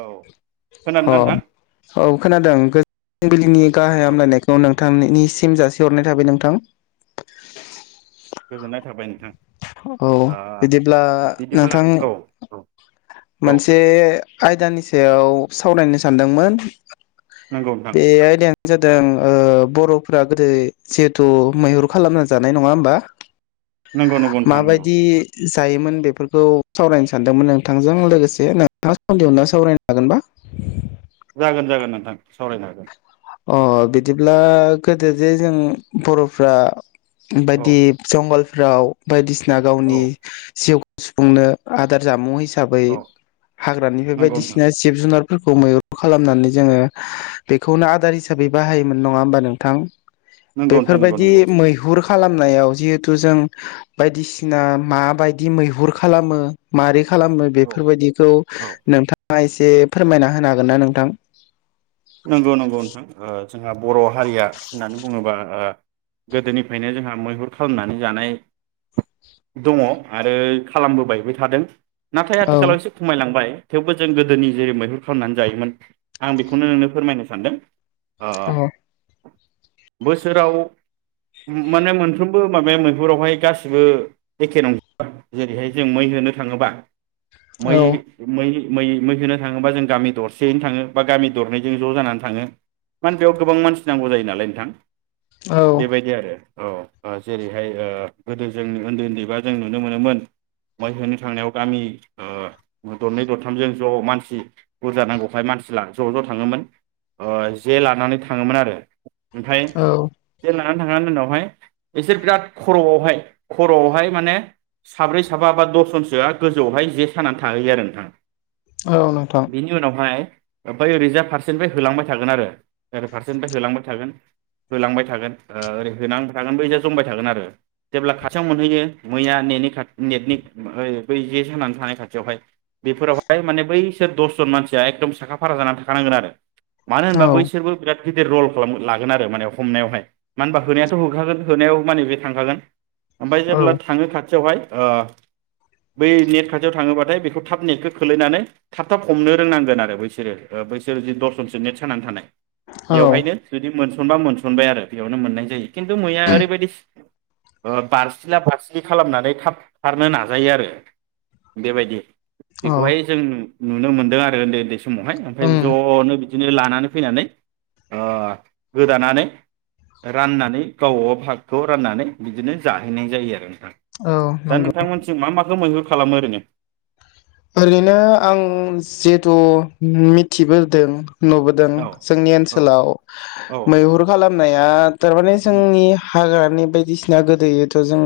औ अ खोनादोंना नोंथां औ खोनादों बिलिनि गाहाय औ हामलायनायखौ नोंथांनि नि सिम जासिहरनाय थाबाय नोंथां गोजोननाय थाबाय नोंथां औ ओ बिदिब्ला बिदिब्ला नोंथां औ औ औ मोनसे आयदानि सायाव सावरायनो सानदोंमोन नोंगौ नोंथां बे आयदायानो जादों ओ बर'फोरा गोदो जिहथु मैहुर खालामना जानाय नङा होमबा नंगौ नंगौ नोंथां नंगौ माबायदि जायोमोन बेफोरखौ सावरायनो सानदोंमोन नों आंजों लोगोसे नोंथाङा सन्देहनो सावरायनो हागोनबा जागोन जागोन नोंथां सावरायनो हागोन अ बिदिब ब्ला गोदो जे जों बर'फ्रा औ बायदिब जंगल फ्राव बायदिस ना औ गावनि जिउ सुफुंनो आदार जामु हिस साबै औ हाग्रानिफाय नंगौ नोंथां बायदिसिना जिब जुनार फोरखौ मैहुर खालामनानै जोङो बेखौनो आर दार हिसाबै बाहायोमोन नङा होमबा नोंथां नंगौ नोंथां नंगौ बेफोरबायदि नंगौ मैहुर खालामनायाव जिहेथु जों बायदिसिना माबायदि मैहुर खालामो मारै खालामनो औ बेफोरबायदिखौ औ नोंथां [unintelligible] एसे फोरमायना होनो हागोन ना नोंथां नोंगौ नोंगौ नोंथां ओ जोंहा बर' हारिया होननानै बुङोबा ओ गोदोनिफ्रायनो जोंहा मैहुर खालामनानै जानाय दङ' आरो खालामबोबायबाय थादों। नाथाय औ आथिखालाव एसे खमायलांबाय। थेवबो जों गोदोनि जे मैहुर खालामनानै जायोमोन आं बेखौनो नोंनो फोरमायनो सानदों। ओ ओ औ बोसोराव माने मोनफ्रोमबो माबाया मैहुरावहाय गासिबो एखे नंजोबा जेरैहाय जों मै होनो थाङोबा मै औ मै मै मै होनो थाङोबा जों गामि दरसेयैनो थाङो बा गामि दरनै जों ज' जानानै थाङो माने बेयाव गोबां मानसि नांगौ जायो नालाय नोंथां। औ बेबायदि आरो। औ ओ जेरैहाय ओ गोदो जों ओन्दै ओन्दैबा जों नुनो मोनोमोन मै होनो थांनायाव गामि ओ दरनै दरथामजों ज' मानसि बुरजा नांगौखाय मानसि लां ज' ज' थाङोमोन ओ जे लानानै थाङोमोन आरो। ओमफ्राय औ जेना [unintelligible] उनावहाय बिसोर बिराद खर'आवहाय खर'आवहाय माने साब्रै साबा बा दसजनसोआ गोजौआवहाय जे सानानै थाहैयो आरो नोंथां औ नोंथां बिनि उनावहाय ओमफ्राय ओरैजा फारसेनिफ्राय होलांबाय थागोन आरो ओरै फारसेनिफ्राय होलांबाय थागोन होलांबाय थागोन ओ ओरै होनांथागोन बैजो जमबाय थागोन आरो जेब्ला खाथियाव मोनहैयो मैया नेनि खाथ नेटनि ओ बै जे सानानै थानाय खाथियावहाय। बेफोरावहाय माने बै स [unintelligible] दसजन मानसिया एकदम साखा फारा जाना था थानांगोन आरो। मानो औ होनबा बैसोरबो बिराद बिराद गिदिर रल खालाम लागोन आरो माने हमनायावहाय मानो होनबा होनायाथ' होखागोन होनायाव माने बे थांखागोन। ओमफ्राय जेब्ला थाङो खाथियावहाय ओ बै नेट खाथियाव थाङोबाथाय बेखौ थाब नेटखौ खोलैनानै थाब थाब हमनो रोंनांगोन आरो बैसोरो। ओ बैसोर जि दसनसो नेट सोंनानै थानाय औ बेवहायनो जुदि मोनस'नबा मोनस'नबाय आरो बेयावनो मोननाय जायो। खिथु मैया ओरैबायदि ओ बारसिला बारसिलि खालामनानै थाब खारनो नाजायो आरो बेबायदि। औ बेखौहाय जों नुनो मोनदों आरो उन्दै उन्दै समावहाय। ओमफाय उम ज'नो बिदिनो लानानै फैनानै ओ गोदानानै राननानै गावबा गाव भागखौ राननानै बिदिनो जाहैनाय जायो आरो। औ दा नंगौ नोंथांमोनसिम मा माखौ मैहुर खालामो ओरैनो? ओरैनो आं जिहुथु मिथिबोदों नुबोदों औ जोंनि औ ओनसोलाव औ मैहुर खालामनाया थारमाने उम जोंनि हाग्रा नि बायदिसिना गोदोथ' जों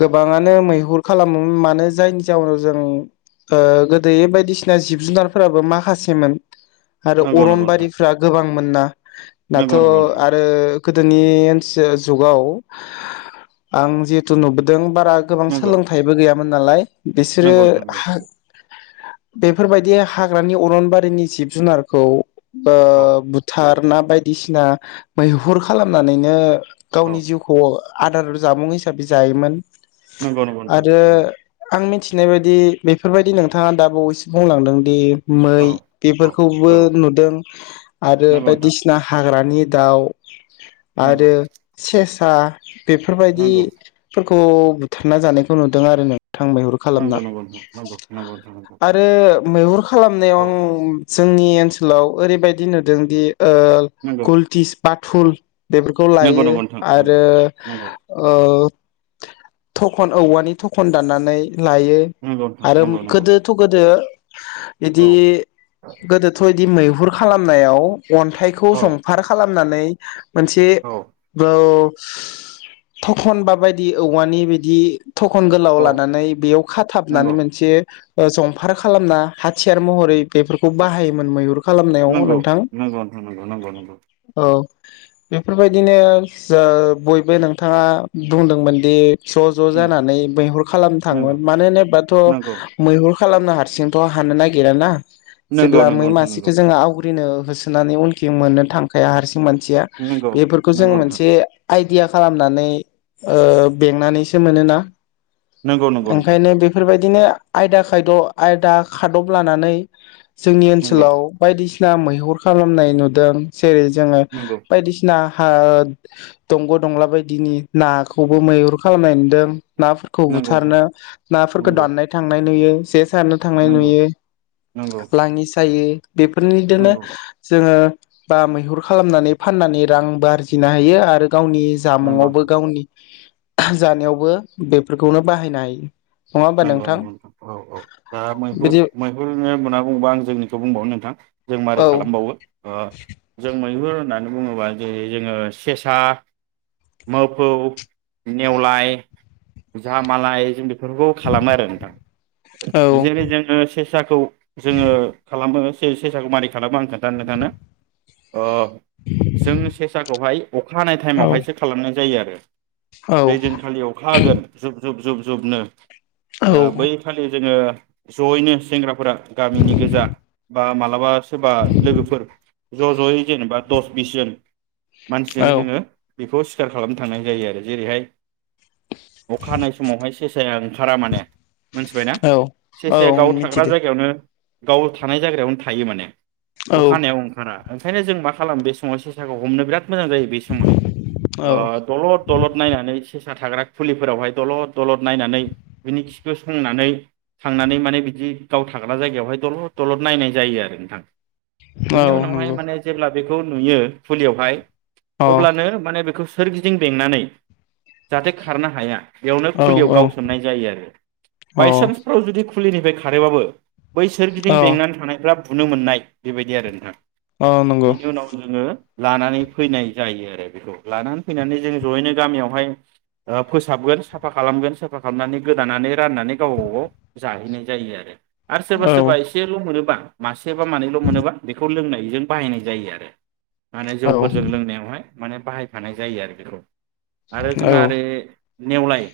गोबाङानो मैहुर खालामोमोन मानो जायनि जाहोनाव जों ओ गोदोयै बायदिसिना जिब जुनारफोराबो माखासेमोन। आरो नंगौ नंगौ नोंथां अरनबारिफ्रा गोबां मोनना। दाथ' नंगौ नंगौ नोंथां आरो गोदोनि जुगाव आं जिहेथु नुबोदों बारा गोबां नंगौ सोलोंथाइबो गैया मोन नालाय। बिसोरो नंगौ नोंथां नंगौ हा बेफोरबायदि हाग्रानि अरनबारिनि जिब जुनारखौ औ ओ बुथाद ना बायदिसिना मैहुर खालामनानैनो औ गावनि जिउखौ आदार जामुं हिसाबै जायोमोन। नंगौ नंगौ नोंथां आरो नंगौ आं मिथि फिनाय बायदि बेफोरबायदि नोंथाङा दा बावैसे बुंलांदों दि मै औ औ बेफोरखौबो औ नुदों आरो नंगौ नोंथां बायदिसिना हाग्रानि दाउ नंगौ आरो सेस सा बेफोरबायदि नंगौ खौ बुथारना जानायखौ नुदों आरो नों थां मैहुर नंगौ खालामना। नंगौ नोंथां नंगौ नंगौ नोंथां नंगौ आरो मैहुर खालामनायाव औ आं जोंनि ओनसोल सोलाव ओरैबायदि नुदोंदि नंगौ गुलटिस बाथुल बेफोरखौ नंगौ लायो नंगौ नोंथां नंगौ आरो नंगौ ओ थखन औवानि थखन दाननानै लायो। नंगौ नोंथां आरो नंगौ नंगौ गोदोथ' गोदो औ बिदि गोदोथ' मैहुर खालामनायाव अन्थाइखौ औ जंफार खालाम नानै मोनसे औ बौ थखनबा बायदि औवानि बिदि थखन गोलाव औ लानानै बेयाव खाथाब नानै नंगौ मोनसे ओ जंफार खालामना हाथियार महरै बेफोरखौ बाहायोमोन मैहुर खालामनायाव नंगौ नोंथां नंगौं नोंथां नंगौ नंगौ नंगौ। औ बेफोरबायदिनो जो दयबो नोंथाङा बुंदोंमोन दि ज' ज' उम जानानै मैहुर खालामनो नंगौ थाङोमोन मानो होनो नंगौ थ' मैहुर खालामनो हारसिंथ' हानो नागिराना। नंगौ जेब्ला मै नंगौ नोंथां मासेखौ नंगौ जोङो आवग्रिनो होसोनानै उनथिं मोननो थांखाया हारसिं मोन सेया नंगौ बेफोरखौ जों नंगौ नोंथां मोनसे आय दिया खालामनानै ओ बेंनानैसो मोनो ना। नंगौ नंगौ नोंथां। बायदिनो आयदा खायद' आयदा खादब लानानै जोंनि नंगौ ओनसोलाव बायदिसि ना मैहुर खालामनाय नुदों। जेरै जोङो नंगौ बायदिसिना हा दंग' दंला बायदिनि नाखौबो मैहुर खालामनाय नुदों। नाफोरखौ नंगौ नोंथां बुथारनो फोरखो नंगौ दाननाय थांनाय नुयो जेस सारनो थांनाय नंगौ नुयो नंगौ लाङि सायो। बेफोरनिदिनो नंगौ जोङो बा मैहुर खालामनानै फाननानै रांबो आरजिनो हायो। आरो गावनि नंगौ जामुङावबो नोंथां गावनि जानायावबो बेफोरखौनो बाहायनो हायो। नङा होमबा नंगौ नंगौ नोंथां औ औ ओ मैहुर बिदि मैहुरनो होनना बुङोबा आं जोंनिखौ बुंबावनो नोंथां। जों मारै औ खालामबावो। ओ जों मैहुर होननानै बुङोबा [unintelligible] जेरै जोङो सेसा, मोफौ, नेवलाय, जामालाय। जों बेफोर खालामो आरो नोंथां। औ जेरै जोङो से साखौ जोङो खालामो से- सेसाखौ मारै खालामो आं खोन्थानो नोंथांनो। जों सेसाखौहाय अखा हानाय औ थाइमावहायसो खालामनाय जायो आ रो औ जै दिनखालि अखा हागोन जुब जुब जुब जुबनो। ओ बै औ खालि जोङो ज'यैनो सेंग्राफोरा गामिनि गोजा बा मालाबा सोरबा लोगोफोर ज' ज'यै जेनेबा दस बिस जोन। मानसिजों जोङो बेफोराव सिखार खालामनो थांनाय जायो आरो। जेरैहाय अखा हानाय समावहाय सेसाया ओरै खारा माने मोनथिबायना? औ औ सेसे गाव थाग्रा मिथिदो जायगायावनो गाव थानाय जायाग्रायावनो थायो माने। औ अखानायाव ओंखारा। ओंखायनो जों मा खालामदो बे समाव सेसाखौ हमनो बिराद मोजां जायो बे समावहाय ओ औ दलद दलद नायनानै सेसा थाग्रा खुलिफोरावहाय दलद दलद नायनानै बिनि खिखौ संनानै थांनानै माने बिदि गाव थाग्रा जायगायावहाय दलद दलद नायनाय जायो आरो नोंथां औ बेनि उनावहाय नंगौ माने जेब्ला बेखौ नुयो खुलियावहाय अ अब्लानो माने बेखौ सु सोरगिदिं बेंनानै जाहाथे खारनो हाया। बेयावनो औ खुलियाव औ गावसोमनाय जायो आरो अ बायसानसफोराव जुदि फुलिनिफ्राय खारोबाबो बै औ सोरगिदिं बेंनानै थानायफ्रा बुनो मोननाय बेबायदि आरो नोंथां। औ नंगौ बेनि उनाव जोङो लानानै फैनाय जायो आरो बेखौ लानानै फैनानै जों जयैनो गामियावहाय फोसाबगोन साफा खालामगोन साफा खालामनानै गोदानानै राननानै गाव गावबागाव जाहैनाय जायो आरो आरो सोरबा औ सोरबा एसेल' मोनोबा मासे सेबा मानैल' मोनोबा बेखौ लोंनाय बेजों बाहायनाय जायो आरो माने औ जौफोरजों लोंनायावहाय माने बाहायफानाय जायो आरो बेखौ आरो जोंहा ओरै नेवलाय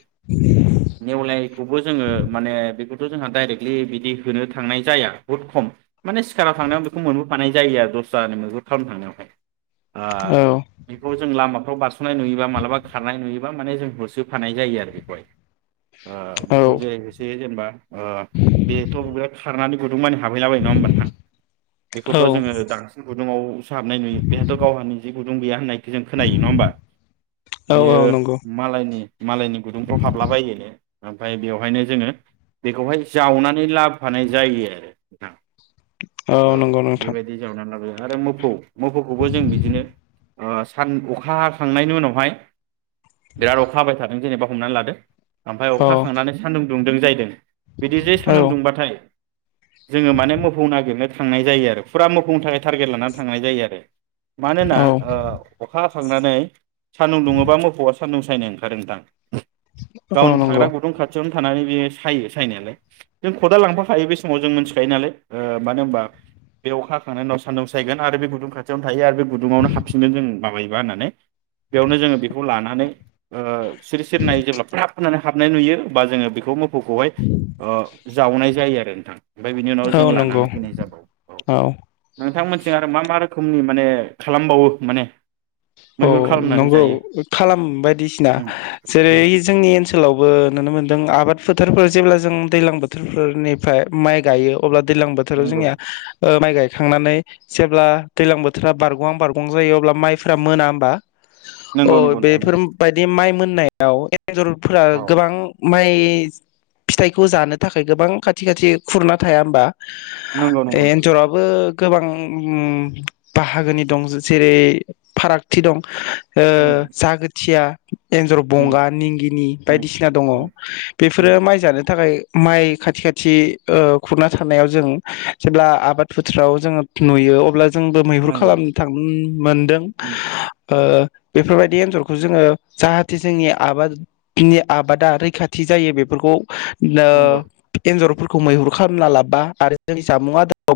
नेवलानायखौबो जोङो माने बे बेखौथ' जोंहा डाइरेक्टलि बिदि होनो थांनाय जाया बहुत खम माने सिखाराव थांनायाव बेखौ मोनबोफानाय जायो आरो दस्रानि मैहुर खालामनो थांनायावहाय। ओ बेखौ जों लामा औ बास नाय नुयोबा मालाबा खारनाय नुयो बा माने जों होसोफानाय जायो आरो बेखौहाय। ओ औ बेखौ जेरै होसोयो जेनेबा। अ बेथ' बिराद खारनानै। गुदुं मानि हाबहैलाबायो नङा होमबा नोंथां औ बेखौथ' जोङो दांसिन गुदुङावसो हाबनाय नुयो बेहाथ' गावहा निजे। गुुंदुं गैया होननाय। जों खोनायो नङा होमबा औ बियो औ नंगौ मालायनि। मालायनि गुदुंफ्राव। हाबला बायोनो ओमफाय बेवहायनो जोङो बेखौहाय जावनानै लाबोफानाय जायो आरो ना। औ नंगौ नोंथां बेबायदि जाव ना [inaudible] आरो मोफौ। मोफौखौबो जों बिदिनो। ओ सान अखा हाखांनायनि उनावहाय। बिराद अखा हाबाय थादों जेनेबा ह हमना लादो ओमफ्राय औ अखा हाखांनानै सान्दुं दुदों जाहैदों बिदि जे औ सान्दुं दुंबाथाय जोङो माने मोफौ नागिरनो थांनाय जायो आरो फुरा मोफौनि थाखाय टारगेट लानानै थांनाय जायो आरो मानोना औ ओ अखा थांनानै सानदुं दुङोबा मोफौआ सान्दुं थाबायनो ओंखारो नोंथां गावनि औ नंगौ थाग्रा गुदुं खाथियावनो थानानै बे सायो सायनायालाय जों खदाल लांफाखायो बे समाव जों मिथिखायो नालाय मानो होमबा बे अखा हाखांनायनि उनाव सान्दुं सायगोन आरो बे गुदुं खाथियावनो थायो आरो बे गुदुङावनो हाबफिनगोन जों माबायो लानानै बेयावनो जोङो बेखौ लानानै ओ सिरि सिरि नायो जेब्ला फोननानै हाबनाय नुयो बा जोङो बेखौ मोफ खौहाय जावनाय जायो आरो ओ नोंथां ओमफ्राय बिनि उनाव औ जों नंगौ लानानै फैनाय जाबाव औ नोंथां मोन थिं आरो मा मा रोखोमनि माने खालामबावो माने औ मैहुर खालामनानै नंगौ जायो खालाम बायदिसिना उम जेरै उम जोंनि ओन सोलावबो नुनो मोन्दों आबाद फोथारफोर जेब्ला जों दैज्लां बोथोर फोरनिफ्राय माइ गायो अब्ला दैज्लां बोथोराव नंगौ जोंनिया ओ माइ गायखांनानै जेब्ला दैज्लां बोथोरा बारग'आं बारग'आं जायो अब्ला माइफ्रा माइ मोना होमबा? अ नंगौ नंगौ नोंथां बेफोर नंगौ बायदि माइ मोन नायाव ए न्जरफोरा औ गोबां माइ फिथाइखौ जानो थाखाय गोबां खाथि खाथि खुरना थाया होमबा? नंगौ नंगौ नोंथां एन्जराबो गोबां ओम बाहागोनि दं जेरै फारागथि दं ओ उम जागोथिया एन्जर उम बंगा निंगिनि उम बायदिसिना दङ उम उम बेफोरो माइ जानो थाखाय माइ खाथि खाथि खुरना थानानायाव जों जेब्ला आबाद फोथाराव जोङो नुयो अब्ला जोंबो मैहुर नंगौ खालामनो थांनो मोनदों। उम उम ओ बेफोरबायदि एन्जरखौ जोङो जाहाथे जोंनि आबादनि आबादा रैखाथि जायो बेफोरखौ [inaudible] नंगौ एजर फोरखौ मैहुर खालामना लाबा आरो जोंनि जामुंआावबो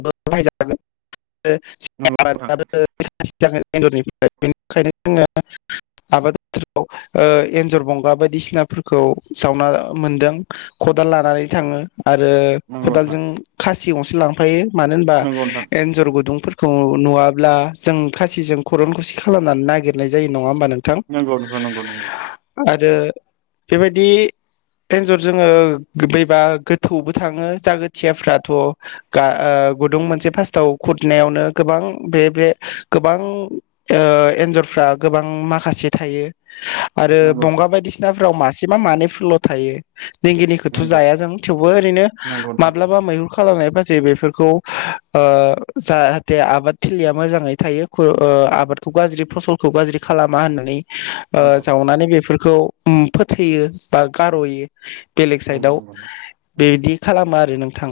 नंगौ बाहायजागोन। [unintelligible] [unintelligible] [unintelligible] ओ एन्जर बंगा बायदिसिनाफोरखौ जावना मोनदों खदाल लानानै थाङो आरो नोंथां खदालजों खा सिगांवसो लांफायो। मानो होनबा नंगौ नोंथां एन्जर गुदुंफोर खौ नुवाब्ला जों खासिजों खरनखुसि खालामनानै नागिरनाय जायो नङा होमबा नों नोंगौ नोंथां नोंगौ आरो बेबायदि एन्जर जोङो बबा गोथौआवबो थाङो जागोथियाफ्राथ' गुदुं मोनसे फास्टाव खुरनायावनो गोबां बे बे गोबां एन्जरफ्रा गोबां माखासे थायो। आरो बंगा बायदिसिनाफोराव मास से बा मानै फोरल' थायो। दिंगिनिखौथ' नंगौ जाया जों थेवबो ओरैनो नंगौ नोंथां नंगौ नोंथां माब्लाबा मैहुर खालामनाय फाजे बेफोरखौ ओ जाहाथे आबाद थिलिया मोजाङै थायो [unintelligible] बादखौ गाज्रि फसलखौ गाज्रि खालामा होननानै ओ नंगौ जावनानै बेफोर खौ उम फोथैयो बा गार'यो बेलेग नंगौ साइडआव नंगौ नंगौ बेदि खालामो आरो नों थां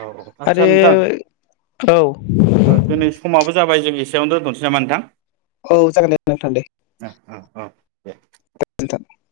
औ औ आच्छा नोंथां औ दोनै समाबो जाबाय जों एसेयावनो दोनथ'नोसै नामा नोंथां? औ जागोन दे नोंथां दे औ औ औ दे [unintelligible]